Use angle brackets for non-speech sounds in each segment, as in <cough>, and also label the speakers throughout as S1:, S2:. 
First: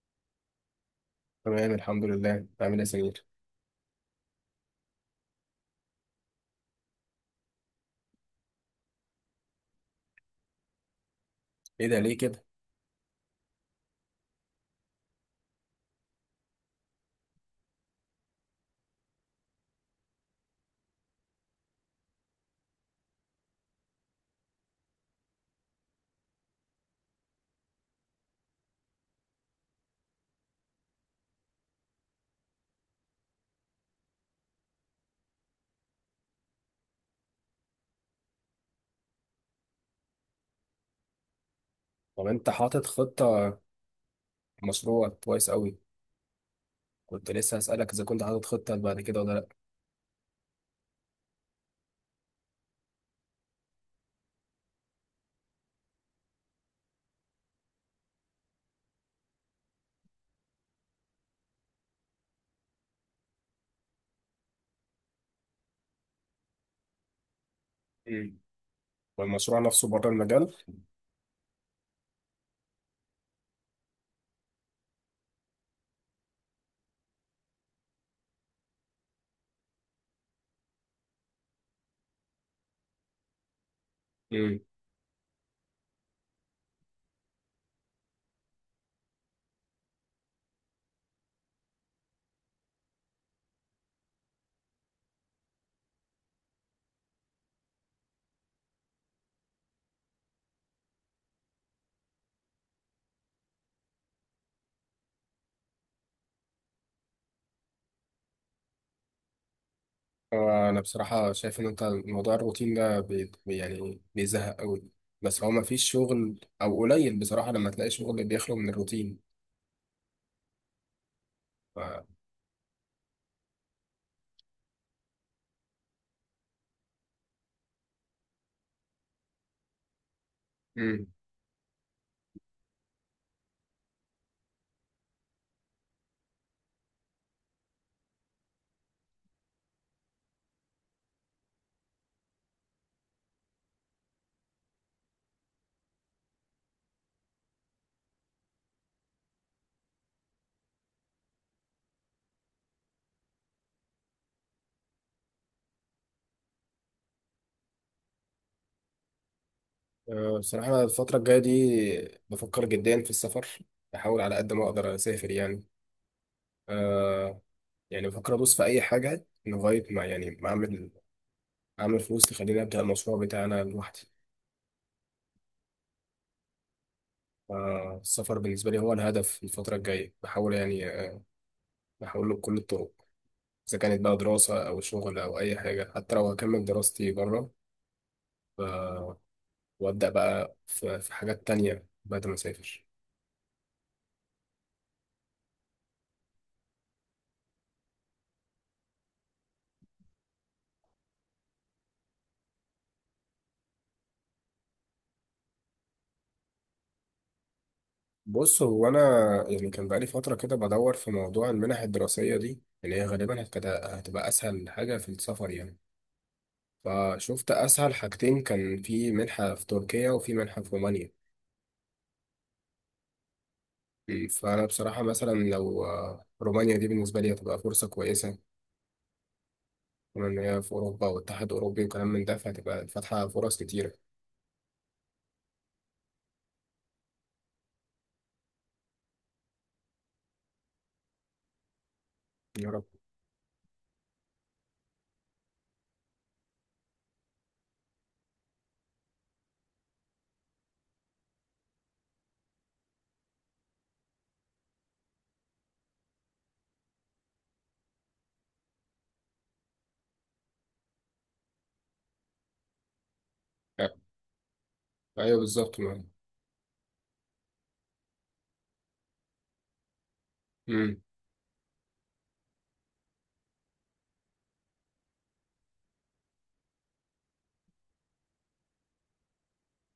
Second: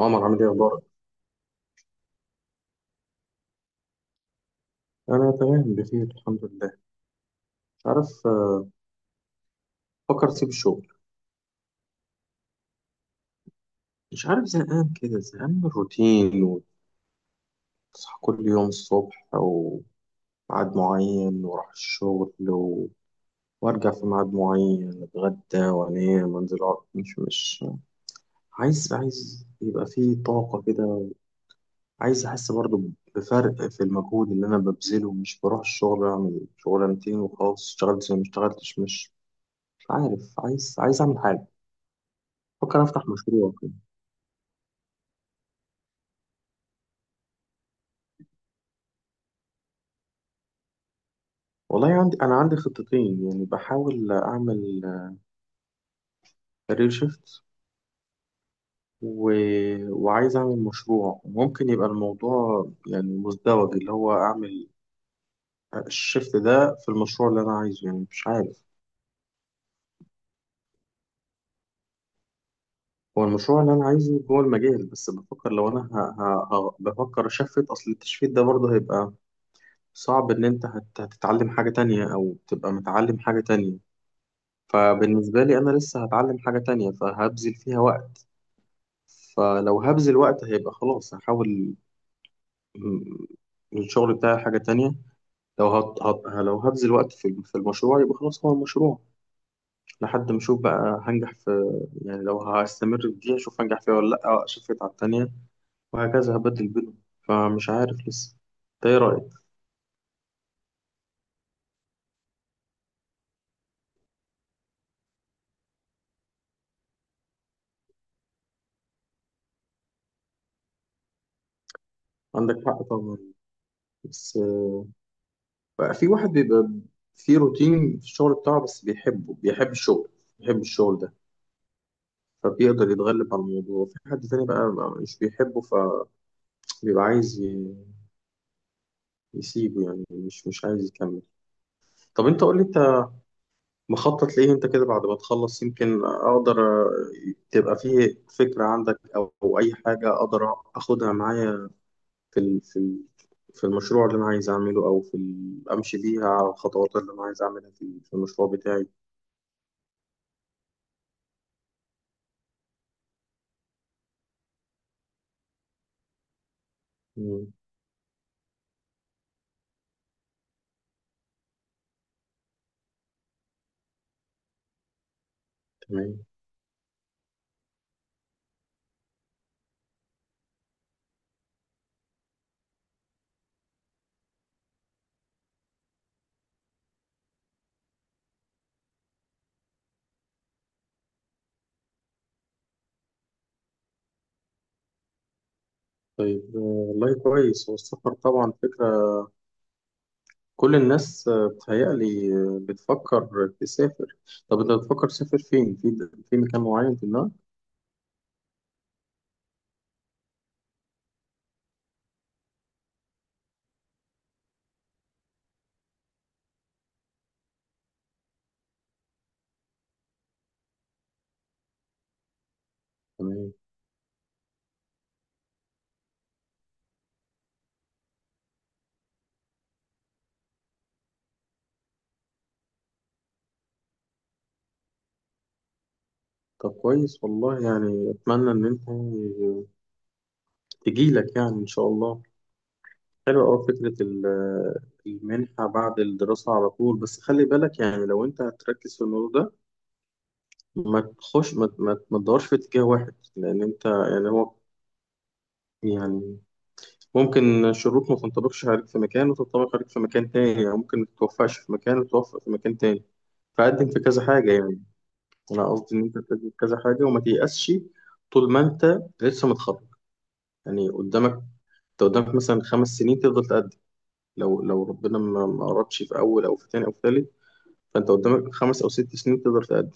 S1: عمر، عامل ايه؟ اخبارك؟
S2: تمام، الحمد لله. عامل ايه يا سمير؟
S1: انا تمام بخير، الحمد لله. مش عارف، فكر اسيب الشغل.
S2: ايه ده، ليه كده؟
S1: مش عارف، زهقان كده، زهقان من الروتين. وتصحى كل يوم الصبح وميعاد معين، واروح الشغل و... وارجع في ميعاد معين، اتغدى وانام وانزل اقعد. مش عايز يبقى فيه طاقة كده. عايز احس برضو بفرق في المجهود اللي انا ببذله، مش بروح الشغل اعمل شغلانتين وخلاص، اشتغلت زي ما اشتغلتش. مش عارف، عايز اعمل حاجة.
S2: طب انت
S1: بفكر
S2: حاطط
S1: افتح مشروع
S2: خطة؟
S1: كده.
S2: مشروع كويس قوي. كنت لسه هسألك اذا كنت حاطط خطة بعد كده ولا لا.
S1: والله عندي خطتين، يعني بحاول أعمل كارير شيفت، و... وعايز أعمل مشروع. وممكن يبقى الموضوع يعني مزدوج، اللي هو أعمل الشيفت ده في المشروع اللي أنا عايزه، يعني مش
S2: امم
S1: عارف.
S2: والمشروع نفسه بره المجال؟
S1: هو المشروع اللي أنا عايزه جوه المجال، بس بفكر لو أنا بفكر أشفت. أصل التشفيت ده برضه هيبقى صعب، إن أنت هتتعلم حاجة تانية أو تبقى متعلم حاجة تانية.
S2: امم
S1: فبالنسبة لي أنا لسه هتعلم حاجة تانية، فهبذل فيها وقت. فلو هبذل وقت هيبقى خلاص، هحاول م- الشغل بتاعي حاجة تانية. لو لو هبذل وقت في المشروع، يبقى خلاص هو المشروع لحد ما أشوف بقى هنجح في. يعني لو هستمر في دي أشوف هنجح فيها ولا لأ، أشفت على التانية، وهكذا هبدل بينهم. فمش عارف لسه. أنت إيه رأيك؟
S2: انا بصراحة شايف ان انت موضوع الروتين ده يعني بيزهق قوي. بس هو مفيش شغل، او قليل بصراحة لما تلاقي شغل بيخلو من الروتين. ف...
S1: عندك حق طبعا، بس بقى في واحد بيبقى في روتين في الشغل بتاعه بس بيحبه، بيحب الشغل، بيحب الشغل
S2: امم
S1: ده، فبيقدر يتغلب على الموضوع. في حد تاني بقى مش بيحبه، ف بيبقى عايز يسيبه، يعني مش عايز يكمل. طب انت قول لي انت مخطط ليه انت كده بعد ما تخلص، يمكن اقدر، تبقى فيه فكرة عندك، او اي حاجة اقدر اخدها معايا في المشروع اللي انا عايز اعمله، او امشي بيها على الخطوات اللي انا عايز اعملها في المشروع بتاعي.
S2: بصراحة أنا الفترة الجاية دي بفكر جدا في السفر. بحاول على قد ما اقدر اسافر يعني. آه،
S1: مم،
S2: يعني بفكر ادوس في اي حاجه لغايه ما، يعني ما اعمل، اعمل فلوس تخليني ابدا المشروع بتاعي انا لوحدي.
S1: تمام.
S2: فالسفر بالنسبه لي هو الهدف الفتره الجايه، بحاول يعني. بحاول له بكل الطرق، اذا كانت بقى دراسه او شغل او اي حاجه، حتى لو هكمل دراستي بره. ف- وابدا بقى في حاجات تانية بعد ما اسافر.
S1: طيب، والله كويس، هو السفر طبعا فكرة. كل الناس بتهيألي بتفكر تسافر. طب انت بتفكر تسافر فين؟ في مكان معين في دماغك؟
S2: بص هو انا، يعني كان بقالي فتره كده بدور في موضوع المنح الدراسيه دي اللي هي غالبا هتبقى اسهل حاجه في السفر يعني. فشفت أسهل حاجتين، كان في منحة في تركيا وفي منحة في رومانيا.
S1: تمام.
S2: مم. فأنا بصراحة مثلا لو، رومانيا دي بالنسبة لي هتبقى فرصة كويسة، كمان إن هي في أوروبا واتحاد أوروبي وكلام من ده فهتبقى فاتحة فرص كتيرة.
S1: طب كويس والله، يعني اتمنى ان انت تجيلك، يعني ان شاء الله.
S2: يا رب.
S1: حلوة أوي فكرة المنحة بعد الدراسة على طول. بس خلي بالك، يعني لو أنت هتركز في الموضوع ده، ما تخش، ما تدورش في اتجاه واحد، لأن أنت يعني هو يعني ممكن الشروط ما تنطبقش عليك في مكان وتنطبق عليك في مكان تاني، أو ممكن ما تتوفقش في مكان وتتوفق في مكان تاني. فقدم
S2: آه،
S1: في كذا حاجة يعني.
S2: أيوه
S1: أنا
S2: بالظبط
S1: قصدي إن
S2: ما.
S1: أنت تقدم في كذا حاجة وما تيأسش. طول ما أنت لسه متخرج، يعني
S2: مم.
S1: قدامك، أنت قدامك مثلا 5 سنين تفضل تقدم. لو ربنا ما أردش في أول أو في تاني أو في تالت، فأنت قدامك 5 أو 6 سنين تقدر تقدم.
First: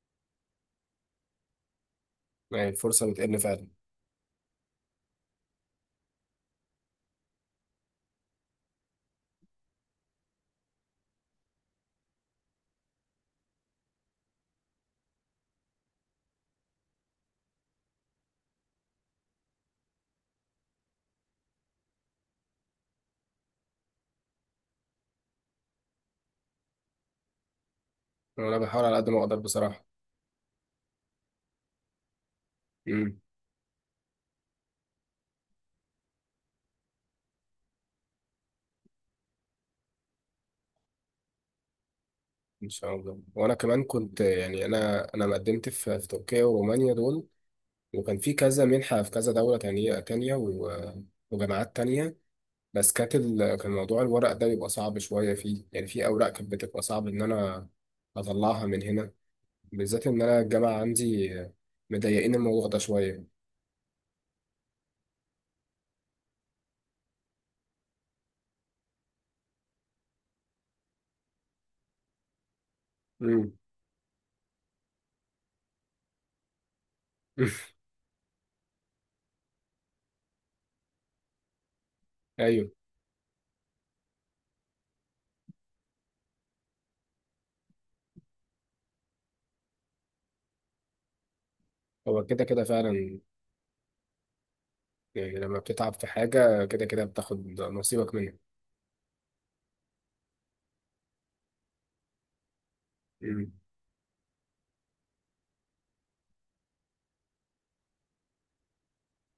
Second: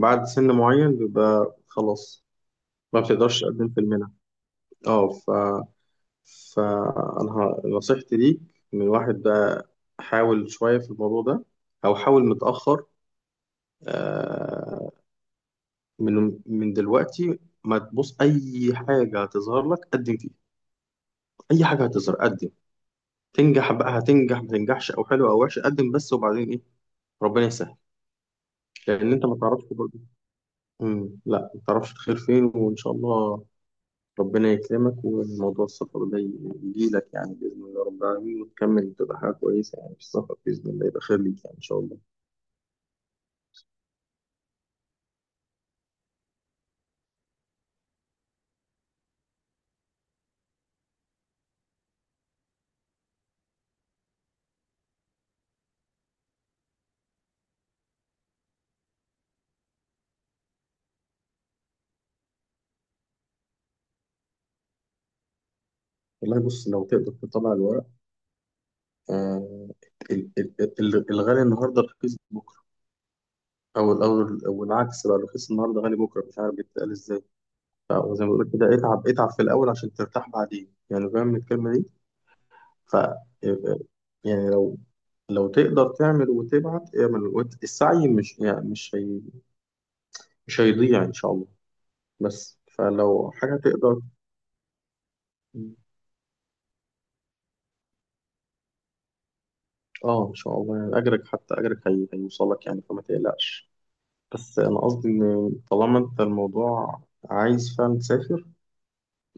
S1: بعد سن معين بيبقى خلاص
S2: يعني
S1: ما
S2: الفرصة بتقل
S1: بتقدرش
S2: فعلا.
S1: تقدم في المنح. اه. فأنا نصيحتي ليك من واحد بقى، حاول شوية في الموضوع ده، أو حاول متأخر، آه، من من دلوقتي ما تبص أي حاجة هتظهر لك قدم فيها. أي حاجة هتظهر قدم. تنجح بقى هتنجح، ما تنجحش أو حلو أو وحش، قدم بس وبعدين إيه، ربنا يسهل.
S2: وأنا بحاول على قد
S1: لأن
S2: ما
S1: أنت
S2: أقدر
S1: ما تعرفش
S2: بصراحة.
S1: برضه، لا، ما تعرفش الخير فين، وإن شاء
S2: مم.
S1: الله ربنا يكرمك. وموضوع السفر ده يجيلك، يعني بإذن الله رب العالمين، وتكمل تبقى حاجة كويسة يعني في السفر، بإذن الله يبقى خير ليك يعني إن شاء الله.
S2: إن شاء الله. وأنا كمان كنت، يعني أنا مقدمت في تركيا ورومانيا دول، وكان في كذا منحة في كذا دولة تانية وجامعات تانية. بس كانت كان موضوع الورق ده بيبقى صعب شوية فيه. يعني في أوراق كانت بتبقى صعب إن أنا أطلعها من هنا، بالذات إن أنا الجامعة عندي مضايقين الموضوع ده شوية.
S1: والله بص، لو تقدر تطلع الورق. آه، ال- ال- الغالي النهاردة رخيص بكرة،
S2: مم.
S1: أو الأول، أو العكس بقى، رخيص النهاردة غالي بكرة، مش عارف بيتقال إزاي.
S2: <laughs>
S1: وزي ما بقول كده، اتعب اتعب في الأول عشان ترتاح بعدين، يعني فاهم الكلمة دي.
S2: أيوه،
S1: ف يعني لو تقدر تعمل وتبعت اعمل، السعي مش، يعني مش هي، مش هيضيع إن شاء الله.
S2: هو كده
S1: بس
S2: كده فعلا.
S1: فلو حاجة تقدر.
S2: يعني لما بتتعب في حاجة كده كده بتاخد نصيبك منها.
S1: اه، ان شاء الله، يعني اجرك حتى اجرك هيوصلك يعني، فما
S2: مم.
S1: تقلقش. بس انا قصدي ان طالما انت الموضوع عايز فعلا تسافر،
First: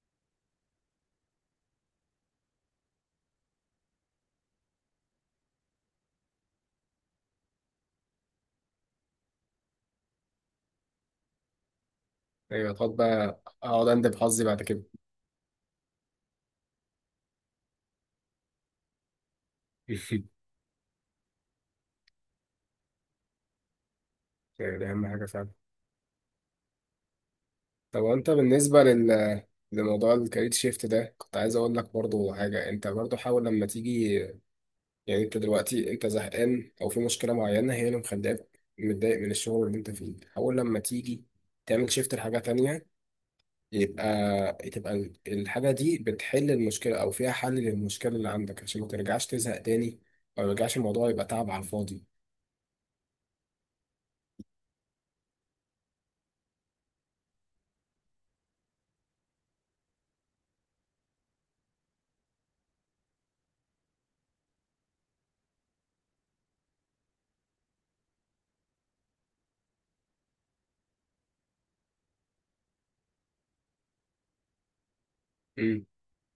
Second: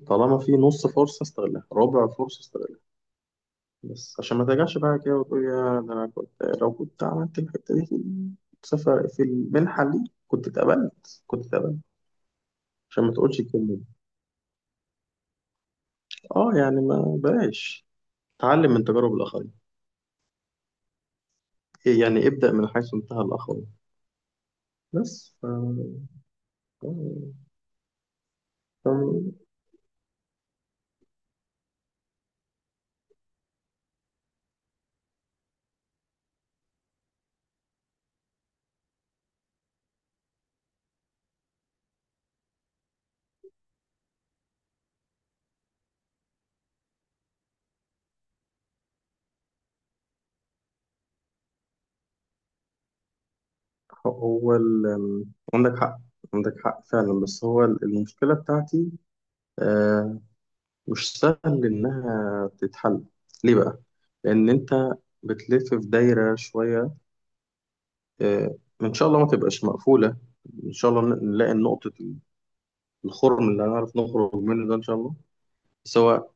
S1: طالما في نص فرصة استغلها، ربع فرصة استغلها، بس عشان ما ترجعش بقى كده وتقول يا ده انا كنت، لو كنت عملت الحتة دي في السفر في المنحة دي كنت اتقبلت، كنت اتقبلت.
S2: أيوه، هتقعد
S1: عشان ما تقولش
S2: بقى
S1: الكلمة دي.
S2: أقعد أندب حظي بعد كده.
S1: اه، يعني ما بلاش، تعلم من تجارب الآخرين.
S2: <laughs>
S1: إيه يعني، ابدأ من حيث انتهى الآخرين.
S2: يعني دي أهم حاجة
S1: بس
S2: فعلا.
S1: توم
S2: طب، وأنت بالنسبة
S1: توم.
S2: لموضوع الكارير شيفت ده كنت عايز أقول لك برضو حاجة. أنت برضو حاول لما تيجي. يعني انت دلوقتي انت زهقان او في مشكله معينه هي اللي مخليك متضايق من الشغل اللي انت فيه، حاول لما تيجي تعمل شيفت لحاجه تانية. يبقى الحاجه دي بتحل المشكله، او فيها حل للمشكله اللي عندك، عشان ما ترجعش تزهق تاني، او ما يرجعش الموضوع يبقى تعب على الفاضي.
S1: هو ال... عندك حق، عندك حق فعلا. بس هو المشكلة بتاعتي، آه، مش سهل إنها تتحل. ليه بقى؟ لأن أنت بتلف في دايرة شوية. إن شاء الله ما تبقاش مقفولة، إن شاء الله نلاقي نقطة الخرم اللي هنعرف نخرج منه ده، إن شاء الله.
S2: امم
S1: بس هو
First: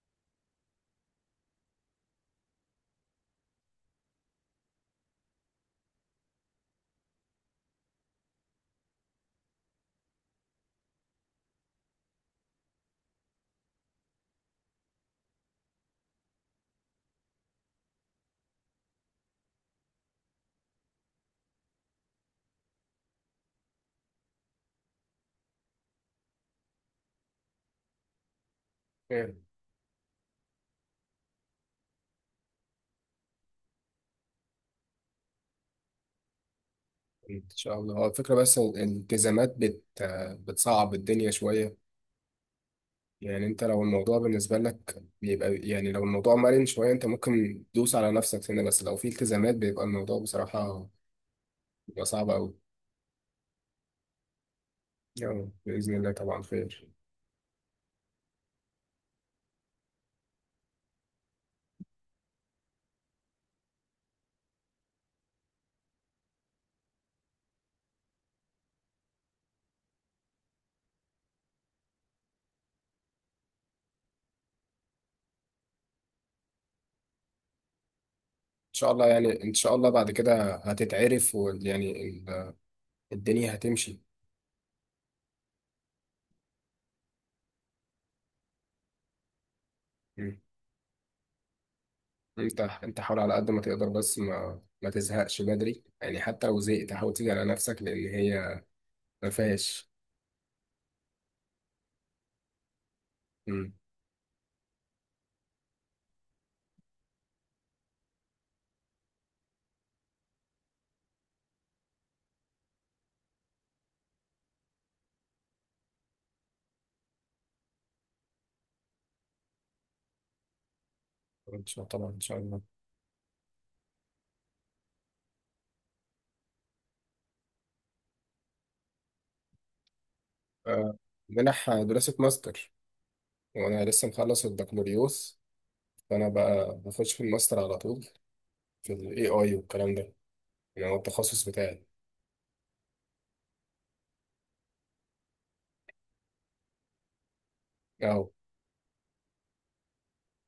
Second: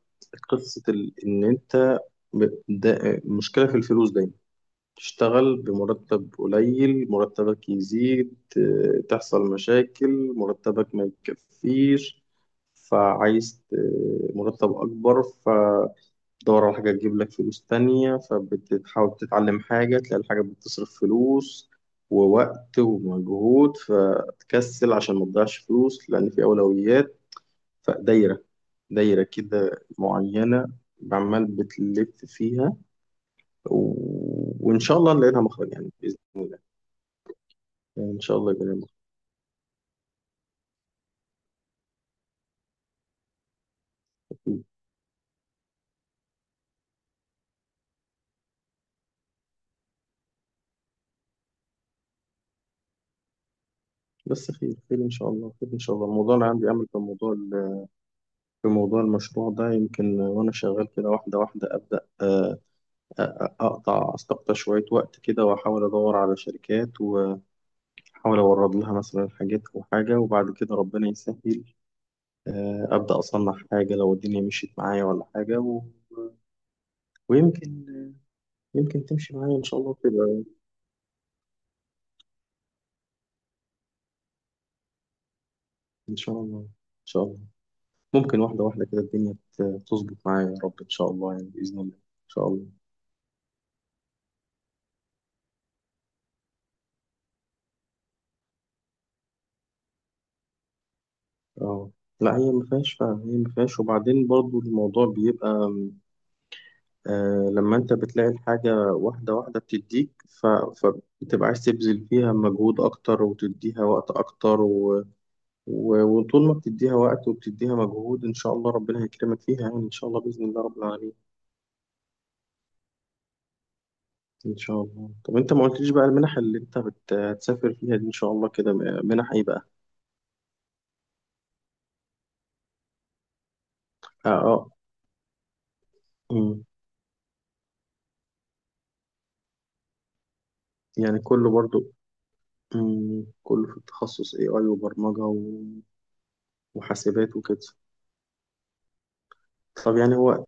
S1: قصة إن أنت مشكلة في الفلوس دايما، تشتغل بمرتب قليل، مرتبك يزيد، تحصل مشاكل، مرتبك ما يكفيش، فعايز مرتب أكبر، فتدور على حاجة تجيب لك فلوس تانية، فبتحاول تتعلم حاجة، تلاقي الحاجة بتصرف فلوس ووقت ومجهود، فتكسل عشان ما تضيعش فلوس لأن في أولويات. فدايرة كده معينة عمال بتلف فيها، و... وإن شاء الله نلاقي لها مخرج، يعني بإذن الله،
S2: ان شاء الله. هو
S1: يعني إن
S2: الفكره،
S1: شاء الله
S2: بس
S1: يبقى لها
S2: الالتزامات بتصعب الدنيا شويه. يعني انت لو الموضوع بالنسبة
S1: مخرج.
S2: لك بيبقى، يعني لو الموضوع مرن شوية انت ممكن تدوس على نفسك هنا. بس لو في التزامات بيبقى الموضوع بصراحة بيبقى صعب أوي.
S1: بس خير خير إن شاء
S2: يلا
S1: الله، خير إن
S2: بإذن
S1: شاء الله.
S2: الله،
S1: الموضوع
S2: طبعا
S1: اللي عندي
S2: خير.
S1: أمل في موضوع في موضوع المشروع ده، يمكن وأنا شغال كده واحدة واحدة أبدأ، أستقطع شوية وقت كده، وأحاول أدور على شركات، وأحاول أورد لها مثلا حاجات أو حاجة، وبعد كده ربنا يسهل، أبدأ أصنع حاجة لو الدنيا مشيت معايا ولا حاجة. و... ويمكن،
S2: إن شاء
S1: يمكن
S2: الله،
S1: تمشي
S2: يعني إن
S1: معايا إن
S2: شاء
S1: شاء
S2: الله
S1: الله
S2: بعد
S1: تبقى،
S2: كده هتتعرف، ويعني الدنيا هتمشي.
S1: إن شاء الله، إن شاء الله. ممكن واحدة واحدة كده الدنيا تظبط
S2: مم.
S1: معايا يا رب، إن شاء الله يعني بإذن الله إن شاء
S2: انت
S1: الله.
S2: انت حاول على قد ما تقدر، بس ما تزهقش بدري. يعني حتى لو زهقت حاول تيجي على نفسك، لأن هي ما فيهاش.
S1: أه، لا هي ما فيهاش فعلا، هي ما
S2: مم.
S1: فيهاش. وبعدين برضو الموضوع بيبقى، لما أنت بتلاقي الحاجة واحدة واحدة بتديك، ف... فبتبقى عايز تبذل فيها مجهود أكتر، وتديها وقت أكتر، و... و... وطول ما بتديها وقت وبتديها مجهود، إن شاء الله ربنا هيكرمك فيها، يعني إن شاء الله بإذن الله رب العالمين.
S2: إن شاء الله طبعا، إن شاء الله.
S1: إن شاء الله. طب أنت ما قلتليش بقى المنح اللي أنت هتسافر فيها دي إن شاء الله كده منح إيه بقى؟
S2: آه، منح دراسة ماستر. وانا لسه مخلص
S1: أه،
S2: البكالوريوس، فانا
S1: أه،
S2: بقى بخش في الماستر على طول، في الاي اي والكلام ده. يعني هو
S1: يعني
S2: التخصص
S1: كله
S2: بتاعي.
S1: برضو؟ مم، كله في التخصص AI وبرمجة وحاسبات وكده.
S2: اهو.
S1: طب يعني هو،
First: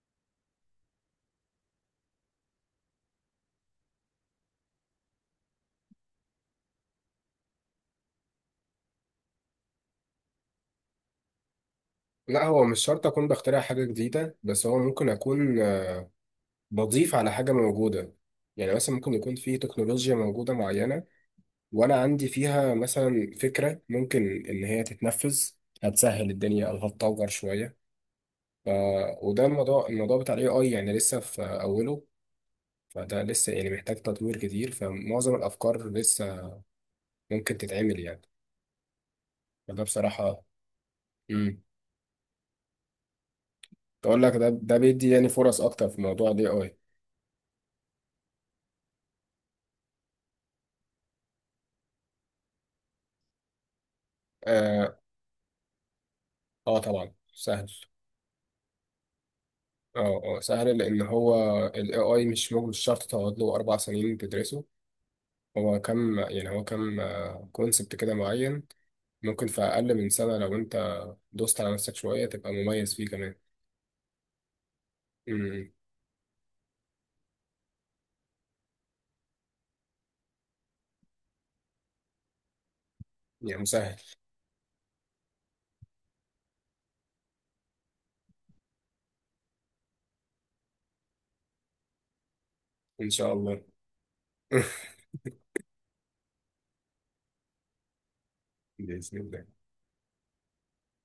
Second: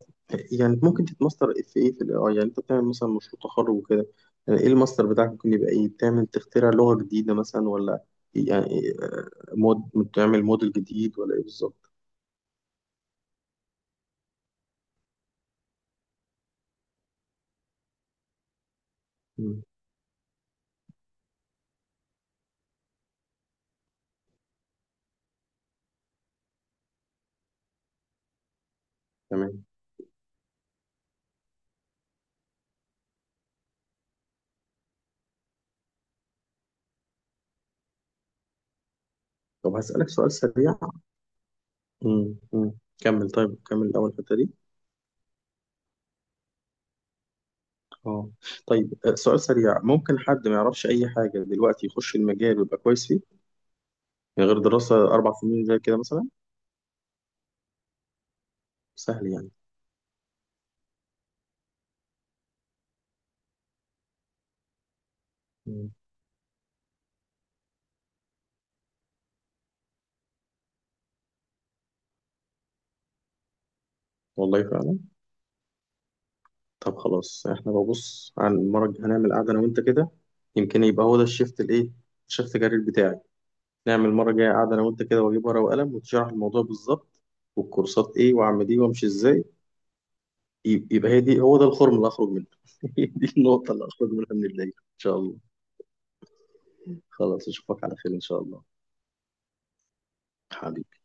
S1: يعني ممكن تتماستر في ايه؟ في ال AI يعني؟ انت بتعمل مثلا مشروع تخرج وكده، يعني ايه الماستر بتاعك ممكن يبقى ايه؟ بتعمل تخترع لغة جديدة مثلا، ولا يعني إيه؟ بتعمل موديل جديد ولا ايه بالظبط؟
S2: لا، هو مش شرط اكون بخترع حاجه جديده، بس هو ممكن اكون، بضيف على حاجه موجوده. يعني مثلا ممكن يكون في
S1: مم،
S2: تكنولوجيا موجوده معينه، وانا عندي فيها مثلا فكره ممكن ان هي تتنفذ، هتسهل الدنيا او هتطور شويه. ف... وده
S1: تمام.
S2: الموضوع، بتاع الاي اي يعني لسه في اوله. فده لسه يعني محتاج تطوير كتير، فمعظم الافكار لسه ممكن تتعمل يعني.
S1: طب
S2: فده
S1: هسألك سؤال
S2: بصراحة.
S1: سريع.
S2: امم
S1: مم، مم. كمل، طيب كمل الأول
S2: تقول لك
S1: الحتة
S2: ده
S1: دي.
S2: ده بيدي يعني فرص أكتر في موضوع ال AI.
S1: اه. طيب، سؤال سريع، ممكن حد ما يعرفش أي حاجة دلوقتي يخش المجال ويبقى كويس؟ يعني غير دراسة
S2: آه,
S1: 4 سنين زي كده مثلا؟
S2: طبعا سهل.
S1: سهل يعني.
S2: سهل لأن هو ال AI مش شرط تقعد له 4 سنين تدرسه.
S1: مم.
S2: هو كم كونسبت كده معين. ممكن في أقل من سنة لو أنت دوست على نفسك شوية تبقى مميز فيه كمان.
S1: والله فعلا.
S2: امم
S1: طب خلاص، احنا ببص عن المرة الجاية هنعمل قعدة أنا وأنت كده، يمكن يبقى هو ده الشيفت الإيه، الشيفت كارير بتاعي.
S2: يعني مسهل.
S1: نعمل المرة الجاية قعدة أنا وأنت كده، وأجيب ورقة وقلم وتشرح الموضوع بالظبط، والكورسات إيه، وأعمل إيه، وأمشي إزاي. يبقى هي دي، هو ده الخرم اللي هخرج منه <laughs> هي
S2: إن شاء
S1: دي
S2: الله.
S1: النقطة اللي هخرج منها من الليل إن
S2: <laughs>
S1: شاء الله. خلاص، أشوفك على خير إن شاء الله.
S2: بإذن الله.
S1: حبيبي.